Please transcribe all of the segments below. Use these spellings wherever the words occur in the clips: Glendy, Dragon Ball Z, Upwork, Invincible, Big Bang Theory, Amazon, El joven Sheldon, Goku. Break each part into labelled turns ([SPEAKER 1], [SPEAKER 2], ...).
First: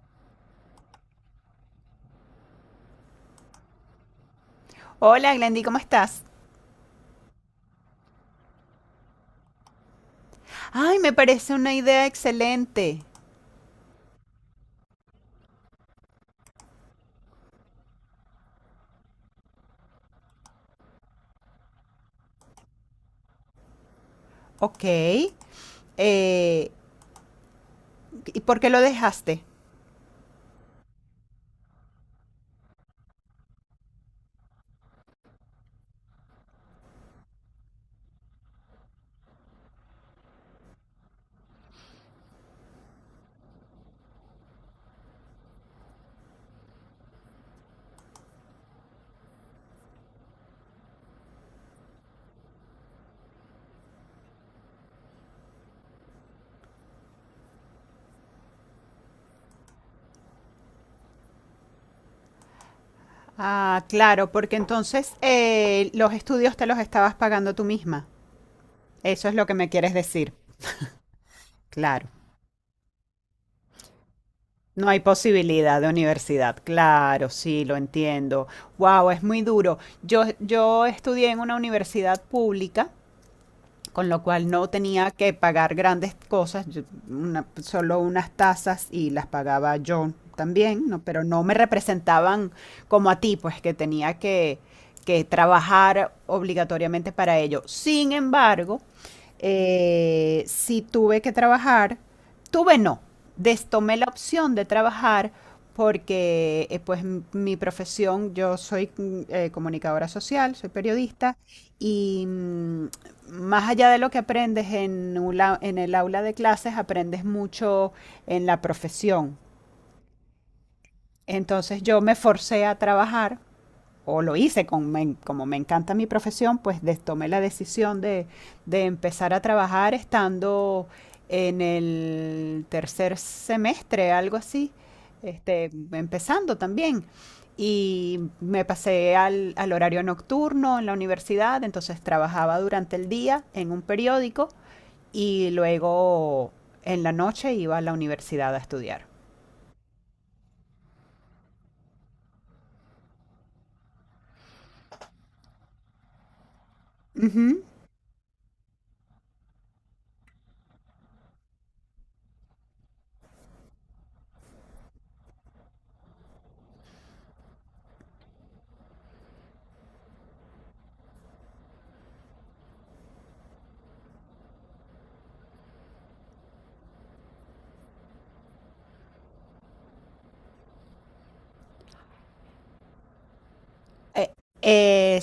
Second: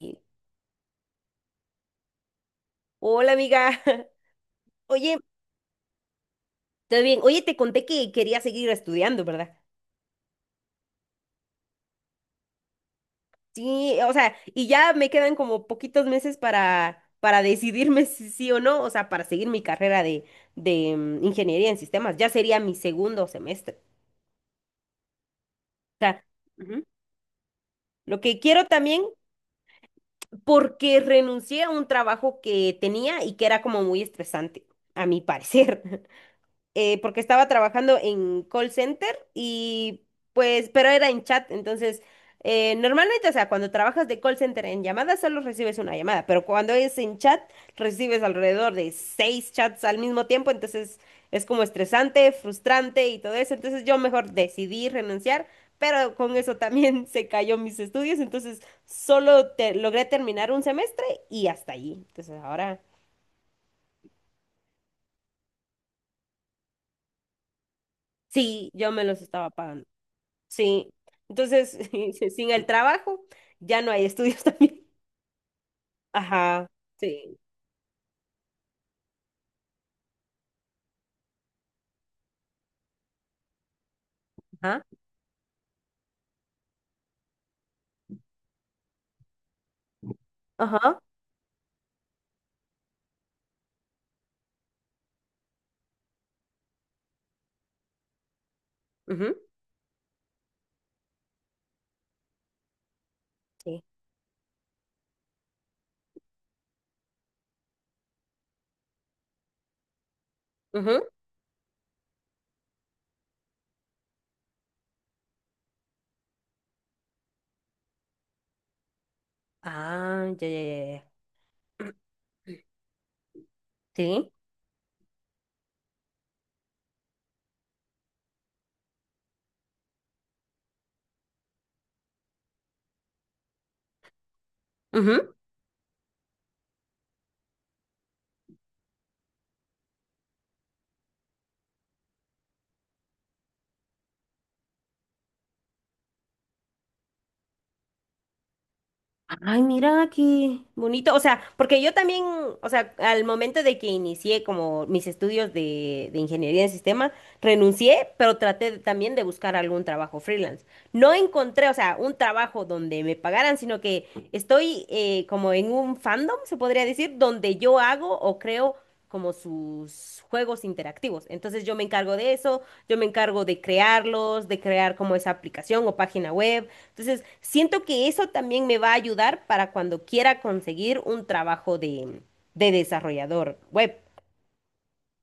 [SPEAKER 1] Y, Hola, amiga. Oye,
[SPEAKER 2] Hola, Glendy, ¿cómo estás?
[SPEAKER 1] ¿todo bien? Oye, te conté que quería seguir estudiando, ¿verdad?
[SPEAKER 2] Ay, me parece una idea excelente.
[SPEAKER 1] Sí, o sea, y ya me quedan como poquitos meses para, decidirme si sí o no, o sea, para seguir mi carrera de ingeniería en sistemas. Ya sería mi segundo semestre.
[SPEAKER 2] Ok.
[SPEAKER 1] O sea,
[SPEAKER 2] eh,
[SPEAKER 1] ujú. Lo que
[SPEAKER 2] ¿Y por
[SPEAKER 1] quiero
[SPEAKER 2] qué lo
[SPEAKER 1] también,
[SPEAKER 2] dejaste?
[SPEAKER 1] porque renuncié a un trabajo que tenía y que era como muy estresante, a mi parecer. Porque estaba trabajando en call center y pues, pero era en chat, entonces, normalmente, o sea, cuando trabajas de call center en llamadas solo recibes una llamada, pero cuando es en chat recibes alrededor de seis chats al mismo tiempo, entonces es como estresante, frustrante y todo eso, entonces yo mejor decidí renunciar. Pero con eso también se cayó mis estudios, entonces solo logré terminar un semestre y hasta allí. Entonces ahora
[SPEAKER 2] Ah, claro, porque entonces los estudios te los estabas pagando tú misma.
[SPEAKER 1] sí, yo me los
[SPEAKER 2] Eso es lo
[SPEAKER 1] estaba
[SPEAKER 2] que me
[SPEAKER 1] pagando.
[SPEAKER 2] quieres decir.
[SPEAKER 1] Sí, entonces,
[SPEAKER 2] Claro.
[SPEAKER 1] sin el trabajo, ya no hay estudios también.
[SPEAKER 2] No hay posibilidad de universidad.
[SPEAKER 1] Ajá,
[SPEAKER 2] Claro,
[SPEAKER 1] sí.
[SPEAKER 2] sí, lo entiendo. Wow, es muy duro. Yo estudié en una universidad pública con lo cual no
[SPEAKER 1] Ajá,
[SPEAKER 2] tenía que pagar grandes cosas, una- solo unas tasas y las pagaba yo también,
[SPEAKER 1] ajá,
[SPEAKER 2] ¿no? Pero no me representaban como a ti, pues que que trabajar obligatoriamente para ello. Sin embargo,
[SPEAKER 1] ujú,
[SPEAKER 2] sí tuve que trabajar, tuve no,
[SPEAKER 1] sí.
[SPEAKER 2] destomé la opción de trabajar porque pues m- mi profesión, yo soy comunicadora social, soy
[SPEAKER 1] Ujú.
[SPEAKER 2] periodista y más allá de lo que aprendes un en el aula de clases, aprendes mucho en la profesión.
[SPEAKER 1] Ah, ya, ya, ya. Ya.
[SPEAKER 2] Entonces yo me forcé a trabajar, o
[SPEAKER 1] Sí.
[SPEAKER 2] lo hice, con, me como me encanta mi profesión, pues des- tomé de empezar a trabajar estando en el tercer semestre, algo así,
[SPEAKER 1] Ujú.
[SPEAKER 2] este, empezando también. Y me pasé al horario nocturno en la universidad, entonces trabajaba durante el día en un periódico y luego en la noche iba a la universidad a estudiar.
[SPEAKER 1] Ay, mira qué bonito. O sea, porque yo también, o sea, al momento de que inicié como mis estudios de ingeniería en sistema,
[SPEAKER 2] Ujú.
[SPEAKER 1] renuncié, pero traté también de buscar algún trabajo freelance. No encontré, o sea, un trabajo donde me pagaran, sino que estoy como en un fandom, se podría decir, donde yo hago o creo como sus juegos interactivos. Entonces yo me encargo de eso, yo me encargo de crearlos, de crear como esa aplicación o página web. Entonces, siento que eso también me va a ayudar para cuando quiera conseguir un trabajo de desarrollador web
[SPEAKER 2] Eh,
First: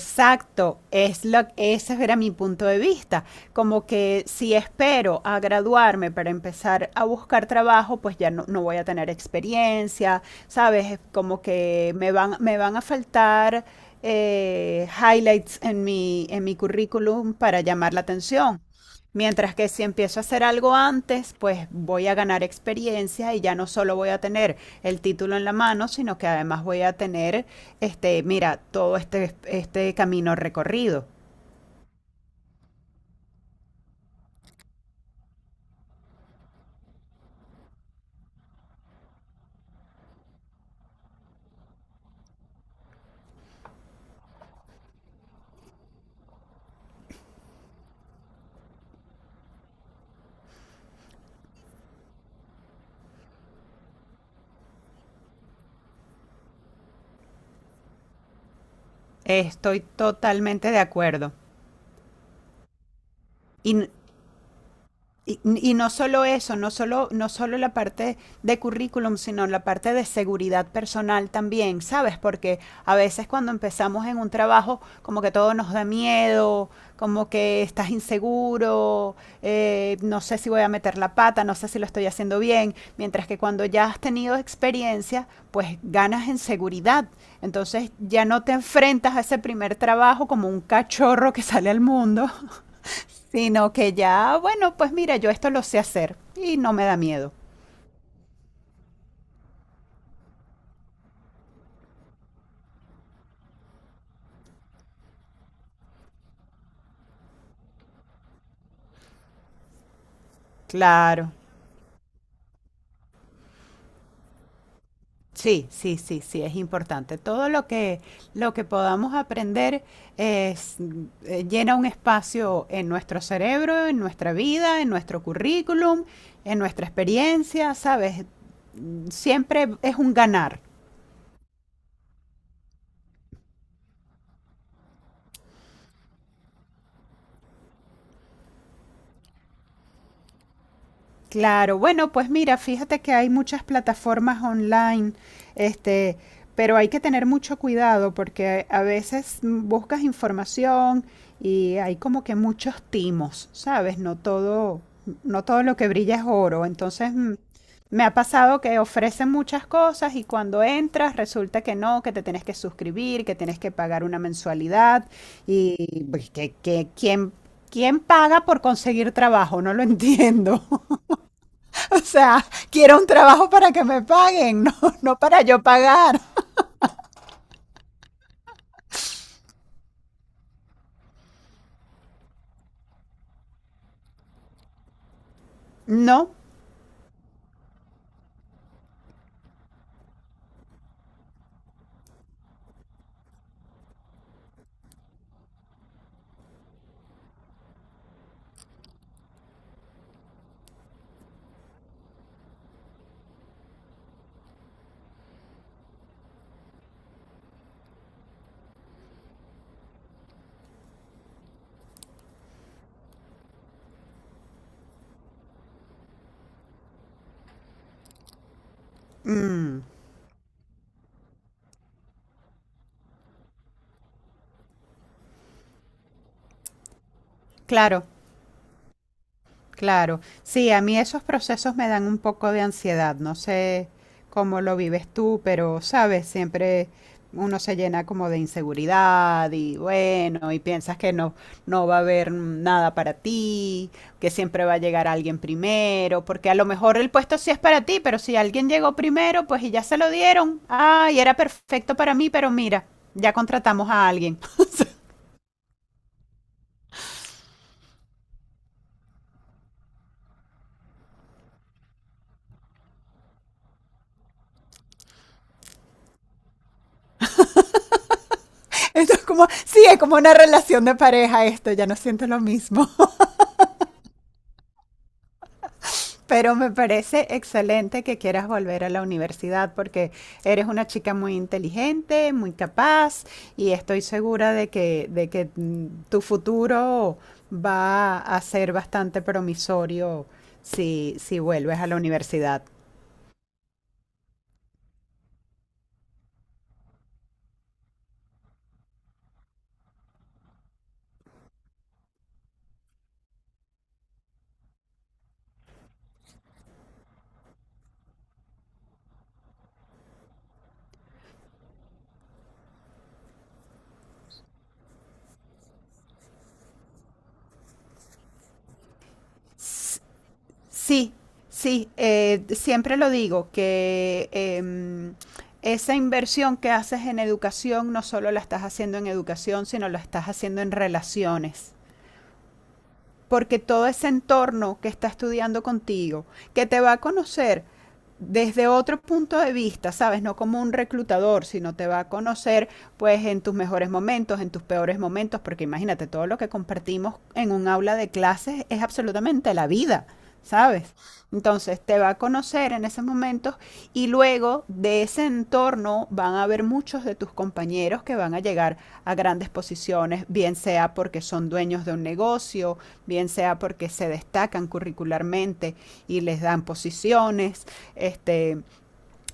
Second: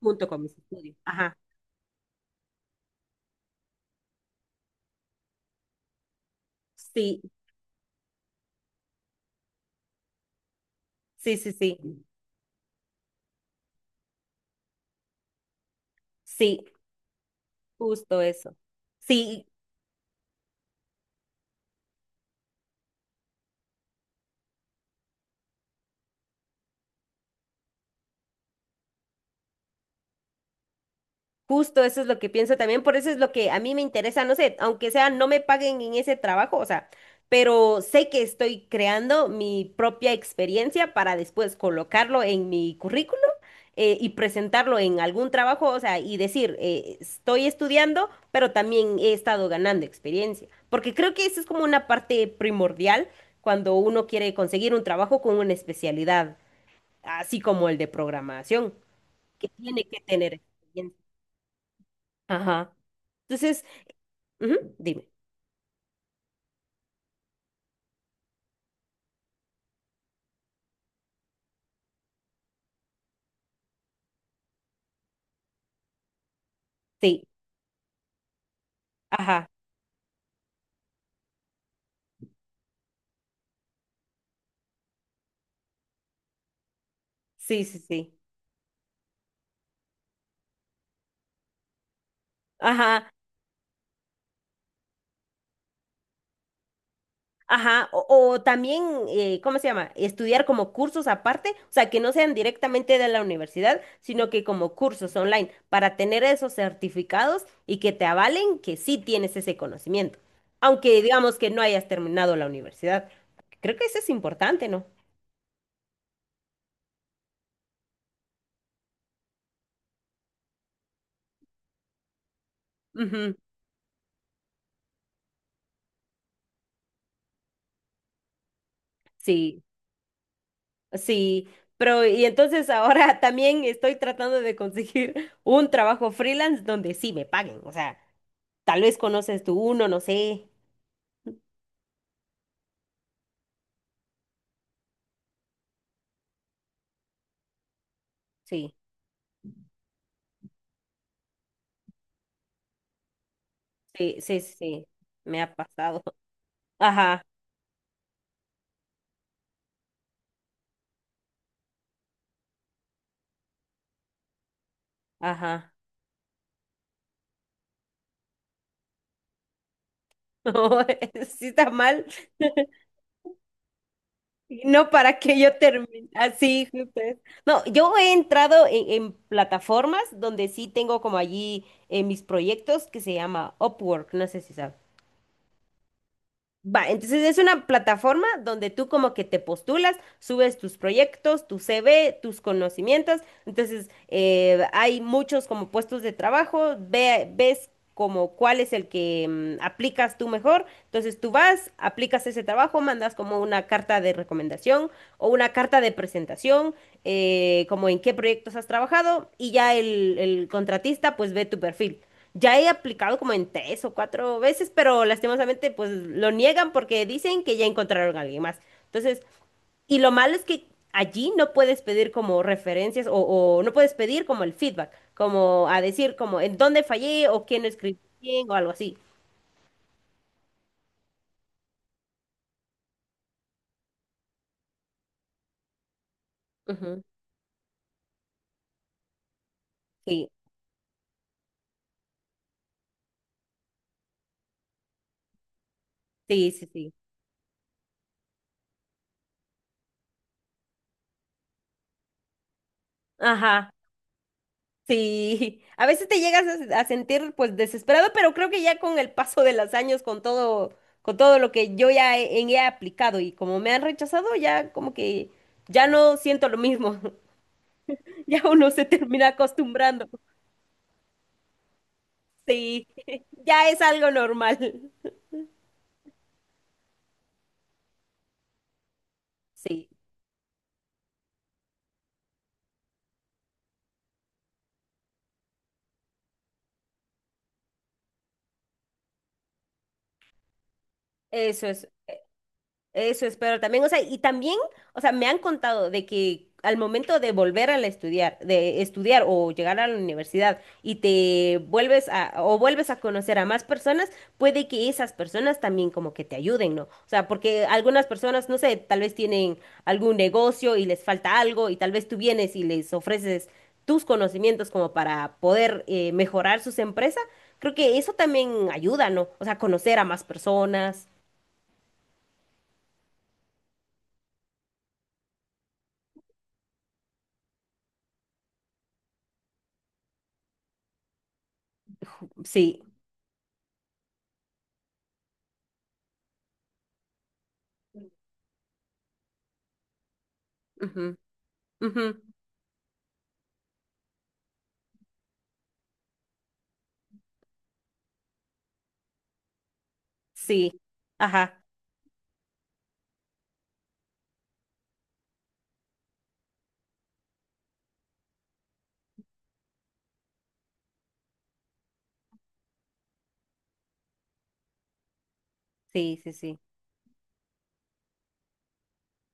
[SPEAKER 1] junto con mis estudios. Ajá.
[SPEAKER 2] ese era mi punto de vista. Como que si espero a graduarme para empezar a
[SPEAKER 1] Sí,
[SPEAKER 2] buscar trabajo, pues no voy a tener experiencia, ¿sabes? Es
[SPEAKER 1] sí,
[SPEAKER 2] como
[SPEAKER 1] sí,
[SPEAKER 2] que
[SPEAKER 1] sí.
[SPEAKER 2] me van a faltar highlights en en mi
[SPEAKER 1] Sí,
[SPEAKER 2] currículum para llamar la
[SPEAKER 1] justo eso.
[SPEAKER 2] atención.
[SPEAKER 1] Sí,
[SPEAKER 2] Mientras que si empiezo a hacer algo antes, pues voy a ganar experiencia y ya no solo voy a tener el título en la mano, sino que además voy a tener, mira, todo este camino recorrido.
[SPEAKER 1] justo eso es lo que pienso también, por eso es lo que a mí me interesa, no sé, aunque sea no me paguen en ese trabajo, o sea, pero sé que estoy creando mi propia experiencia para después colocarlo en mi currículum y presentarlo en algún trabajo, o sea, y decir, estoy estudiando, pero también he estado ganando experiencia, porque creo que eso es como una parte primordial cuando uno quiere conseguir un trabajo con una especialidad, así como el de programación, que
[SPEAKER 2] Estoy
[SPEAKER 1] tiene que tener experiencia.
[SPEAKER 2] totalmente de acuerdo.
[SPEAKER 1] Ajá. Entonces,
[SPEAKER 2] Y
[SPEAKER 1] ujú, dime.
[SPEAKER 2] y no solo eso, no solo la parte de currículum, sino la parte de seguridad personal también, ¿sabes? Porque a veces cuando empezamos en un trabajo, como que todo nos da miedo,
[SPEAKER 1] Sí,
[SPEAKER 2] como que estás inseguro,
[SPEAKER 1] ajá,
[SPEAKER 2] no sé si voy a meter la pata, no sé si lo estoy haciendo bien, mientras que cuando ya has tenido experiencia, pues ganas en seguridad.
[SPEAKER 1] sí, sí,
[SPEAKER 2] Entonces
[SPEAKER 1] sí.
[SPEAKER 2] ya no te enfrentas a ese primer trabajo como un cachorro que sale al mundo,
[SPEAKER 1] Ajá,
[SPEAKER 2] sino que ya, bueno, pues mira, yo esto lo sé hacer y no me da miedo.
[SPEAKER 1] ajá. O también, ¿cómo se llama? Estudiar como cursos aparte, o sea, que no sean directamente de la universidad, sino que como cursos online, para tener esos certificados y que te avalen que sí tienes ese conocimiento. Aunque
[SPEAKER 2] Claro.
[SPEAKER 1] digamos que no hayas terminado la universidad. Creo que eso es importante, ¿no?
[SPEAKER 2] Sí, sí, sí, sí, es importante. Todo lo que podamos aprender es, llena un espacio en nuestro
[SPEAKER 1] Ujú,
[SPEAKER 2] cerebro, en nuestra vida, en nuestro currículum, en nuestra experiencia, ¿sabes?
[SPEAKER 1] sí.
[SPEAKER 2] Siempre es un ganar.
[SPEAKER 1] Sí, pero y entonces ahora también estoy tratando de conseguir un trabajo freelance donde sí me paguen. O sea, tal vez conoces tú uno, no sé.
[SPEAKER 2] Claro, bueno, pues mira, fíjate que hay muchas plataformas online, este, pero hay que tener mucho cuidado porque
[SPEAKER 1] Sí,
[SPEAKER 2] a veces buscas información y hay como que muchos timos, ¿sabes?
[SPEAKER 1] sí, sí, sí. Me
[SPEAKER 2] No
[SPEAKER 1] ha
[SPEAKER 2] todo lo que
[SPEAKER 1] pasado.
[SPEAKER 2] brilla es oro. Entonces,
[SPEAKER 1] Ajá,
[SPEAKER 2] me ha pasado que ofrecen muchas cosas y cuando entras resulta que no, que te tienes que suscribir, que tienes que pagar una mensualidad
[SPEAKER 1] ajá.
[SPEAKER 2] y pues, que ¿quién, quién paga por conseguir trabajo? No lo
[SPEAKER 1] No,
[SPEAKER 2] entiendo.
[SPEAKER 1] sí está
[SPEAKER 2] O
[SPEAKER 1] mal.
[SPEAKER 2] sea, quiero un trabajo para que me
[SPEAKER 1] Y
[SPEAKER 2] paguen, no,
[SPEAKER 1] no
[SPEAKER 2] no
[SPEAKER 1] para que
[SPEAKER 2] para
[SPEAKER 1] yo
[SPEAKER 2] yo
[SPEAKER 1] termine
[SPEAKER 2] pagar.
[SPEAKER 1] así, justo es. No, yo he entrado en plataformas donde sí tengo como allí mis proyectos que se llama Upwork. No sé si sabes.
[SPEAKER 2] No.
[SPEAKER 1] Va, entonces es una plataforma donde tú como que te postulas, subes tus proyectos, tu CV, tus conocimientos. Entonces, hay muchos como puestos de trabajo, ves como cuál es el que aplicas tú mejor. Entonces, tú vas, aplicas ese trabajo, mandas como una carta de recomendación o una carta de presentación, como en qué proyectos has trabajado y ya el contratista pues ve tu perfil. Ya he aplicado como en tres o cuatro veces, pero lastimosamente pues lo niegan porque dicen que ya encontraron a alguien más. Entonces,
[SPEAKER 2] Mm,
[SPEAKER 1] y lo malo es que allí no puedes pedir como referencias o no puedes pedir como el feedback, como a decir como en dónde fallé o quién lo escribió
[SPEAKER 2] claro.
[SPEAKER 1] bien o algo así.
[SPEAKER 2] Claro, sí, a mí esos procesos me dan un poco de ansiedad, no sé cómo lo vives tú, pero sabes, siempre
[SPEAKER 1] Ujú.
[SPEAKER 2] uno se llena como de inseguridad y
[SPEAKER 1] Sí,
[SPEAKER 2] bueno, y piensas que no, no va a haber nada para ti, que siempre va a llegar alguien primero,
[SPEAKER 1] sí,
[SPEAKER 2] porque a lo
[SPEAKER 1] sí, sí.
[SPEAKER 2] mejor el puesto sí es para ti, pero si alguien llegó primero, pues y ya se lo dieron, ay, era perfecto para mí, pero mira, ya
[SPEAKER 1] Ajá,
[SPEAKER 2] contratamos a alguien.
[SPEAKER 1] sí. A veces te llegas a, a sentir pues desesperado, pero creo que ya con el paso de los años, con todo lo que yo ya he aplicado y como me han rechazado, ya como que ya no siento lo mismo. Ya uno se
[SPEAKER 2] Esto es
[SPEAKER 1] termina
[SPEAKER 2] como, sí, es
[SPEAKER 1] acostumbrando.
[SPEAKER 2] como una relación de pareja esto, ya no siento lo
[SPEAKER 1] Sí,
[SPEAKER 2] mismo.
[SPEAKER 1] ya es algo normal.
[SPEAKER 2] Pero me parece excelente que quieras volver a la universidad
[SPEAKER 1] Sí,
[SPEAKER 2] porque eres una chica muy inteligente, muy capaz y estoy segura de que tu futuro va a ser bastante promisorio si
[SPEAKER 1] eso
[SPEAKER 2] vuelves
[SPEAKER 1] es,
[SPEAKER 2] a la universidad.
[SPEAKER 1] eso es, pero también, o sea, y también, o sea, me han contado de que al momento de volver a la estudiar, de estudiar o llegar a la universidad y te vuelves a, o vuelves a conocer a más personas, puede que esas personas también como que te ayuden, ¿no? O sea, porque algunas personas, no sé, tal vez tienen algún negocio y les falta algo y tal vez tú vienes y les ofreces tus conocimientos como para poder mejorar sus empresas, creo que eso también ayuda, ¿no? O sea, conocer
[SPEAKER 2] S-
[SPEAKER 1] a más personas.
[SPEAKER 2] Sí, sí, siempre lo digo, que esa inversión que haces en educación no solo la estás haciendo en educación, sino la estás haciendo en relaciones
[SPEAKER 1] Sí.
[SPEAKER 2] porque todo ese entorno que está estudiando contigo, que te va a conocer desde otro punto de vista, ¿sabes? No como un
[SPEAKER 1] Ujú,
[SPEAKER 2] reclutador, sino te va
[SPEAKER 1] ujú,
[SPEAKER 2] a conocer pues en tus mejores momentos, en tus peores momentos, porque imagínate, todo lo que compartimos en un aula de clases es absolutamente la vida,
[SPEAKER 1] sí.
[SPEAKER 2] ¿sabes?
[SPEAKER 1] Ajá.
[SPEAKER 2] Entonces te va a conocer en esos momentos y luego de ese entorno van a haber muchos de tus compañeros que van a llegar a grandes posiciones, bien sea porque son dueños de un negocio, bien sea porque se destacan curricularmente
[SPEAKER 1] Sí,
[SPEAKER 2] y
[SPEAKER 1] sí,
[SPEAKER 2] les
[SPEAKER 1] sí.
[SPEAKER 2] dan posiciones, este,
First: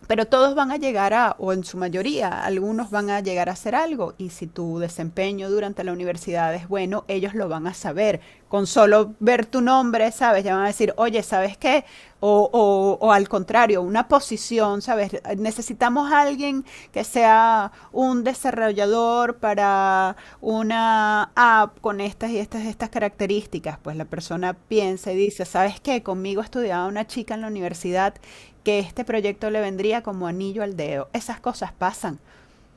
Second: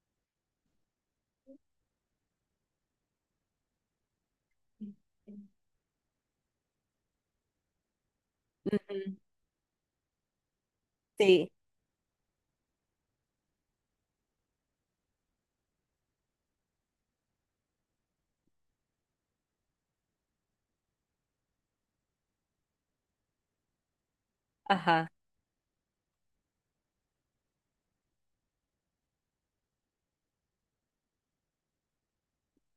[SPEAKER 2] pero todos van a llegar a, o en su mayoría, algunos van a llegar a hacer algo y si tu desempeño durante la universidad es bueno, ellos lo van a saber. Con solo ver tu nombre, ¿sabes? Ya van a decir, oye,
[SPEAKER 1] Sí.
[SPEAKER 2] ¿sabes qué? O al contrario, una posición, ¿sabes? Necesitamos a alguien que sea un desarrollador para una app con estas y estas características. Pues la persona
[SPEAKER 1] Ajá.
[SPEAKER 2] piensa y dice, ¿sabes qué? Conmigo estudiaba una chica en la universidad que este proyecto le vendría como anillo al dedo. Esas cosas pasan,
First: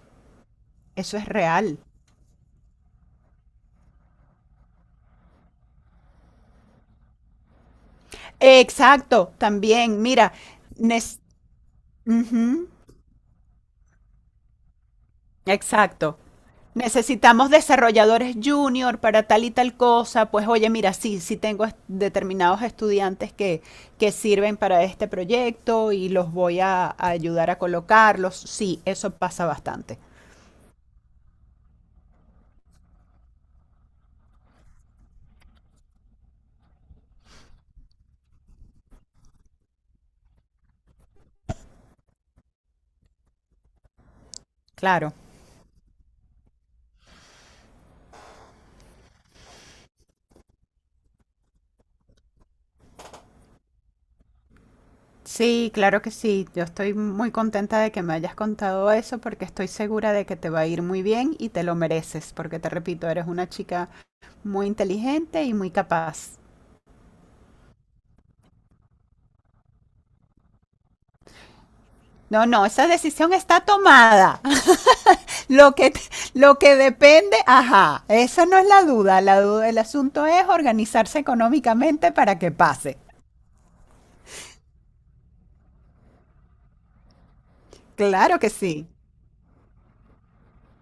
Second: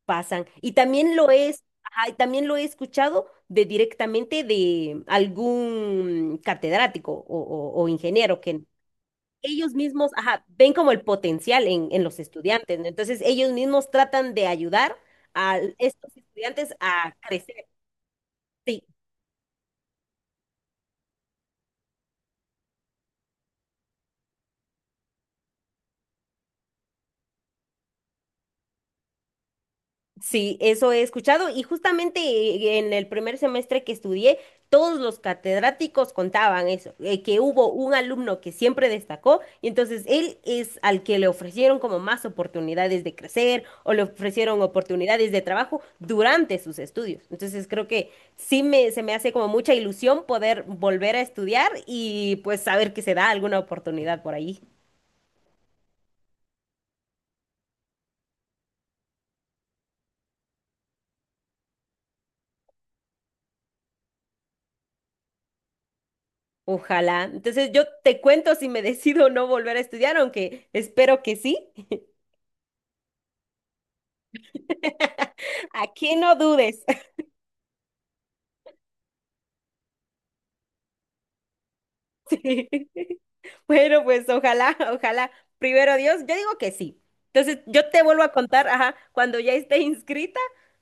[SPEAKER 1] Pasan. Y también
[SPEAKER 2] eso es
[SPEAKER 1] lo es,
[SPEAKER 2] real.
[SPEAKER 1] ajá, y también lo he escuchado de directamente de algún catedrático o ingeniero que
[SPEAKER 2] Exacto,
[SPEAKER 1] ellos
[SPEAKER 2] también,
[SPEAKER 1] mismos,
[SPEAKER 2] mira,
[SPEAKER 1] ajá, ven como el
[SPEAKER 2] nes-
[SPEAKER 1] potencial en los
[SPEAKER 2] ujú,
[SPEAKER 1] estudiantes, ¿no? Entonces ellos mismos tratan de ayudar a estos
[SPEAKER 2] exacto.
[SPEAKER 1] estudiantes a
[SPEAKER 2] Necesitamos
[SPEAKER 1] crecer.
[SPEAKER 2] desarrolladores
[SPEAKER 1] Sí.
[SPEAKER 2] junior para tal y tal cosa. Pues oye, mira, sí, sí tengo est- determinados estudiantes que sirven para este proyecto y los voy a ayudar a colocarlos. Sí, eso pasa bastante.
[SPEAKER 1] Sí, eso he escuchado y justamente en el primer semestre que estudié, todos los catedráticos contaban eso, que hubo un alumno que siempre destacó y entonces él es al que le ofrecieron como más oportunidades de crecer o le ofrecieron
[SPEAKER 2] Claro.
[SPEAKER 1] oportunidades de trabajo durante sus estudios. Entonces creo que sí se me hace como mucha ilusión poder volver a estudiar y pues saber que se da alguna oportunidad por ahí.
[SPEAKER 2] Sí, claro que sí. Yo estoy muy contenta de que me hayas contado eso porque estoy segura de que te va a ir muy bien y te lo mereces, porque te repito, eres una chica muy inteligente y muy capaz.
[SPEAKER 1] Ojalá. Entonces yo te cuento si me decido no volver a estudiar, aunque espero que sí.
[SPEAKER 2] No, no, esa decisión está tomada. Lo que, te-
[SPEAKER 1] Aquí no
[SPEAKER 2] lo que
[SPEAKER 1] dudes.
[SPEAKER 2] depende, ajá, esa no es la duda. La duda, el asunto es organizarse económicamente para que pase.
[SPEAKER 1] Bueno, pues ojalá, ojalá. Primero Dios, yo digo que sí. Entonces, yo te vuelvo a
[SPEAKER 2] Claro que
[SPEAKER 1] contar,
[SPEAKER 2] sí.
[SPEAKER 1] ajá, cuando ya esté inscrita,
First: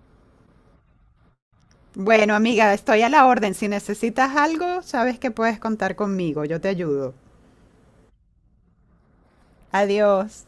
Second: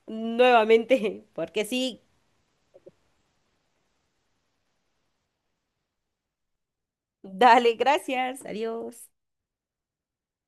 [SPEAKER 1] nuevamente, porque sí.
[SPEAKER 2] Bueno, amiga, estoy a la orden. Si necesitas algo, sabes que puedes contar conmigo. Yo te ayudo.
[SPEAKER 1] Dale, gracias. Adiós.
[SPEAKER 2] Adiós.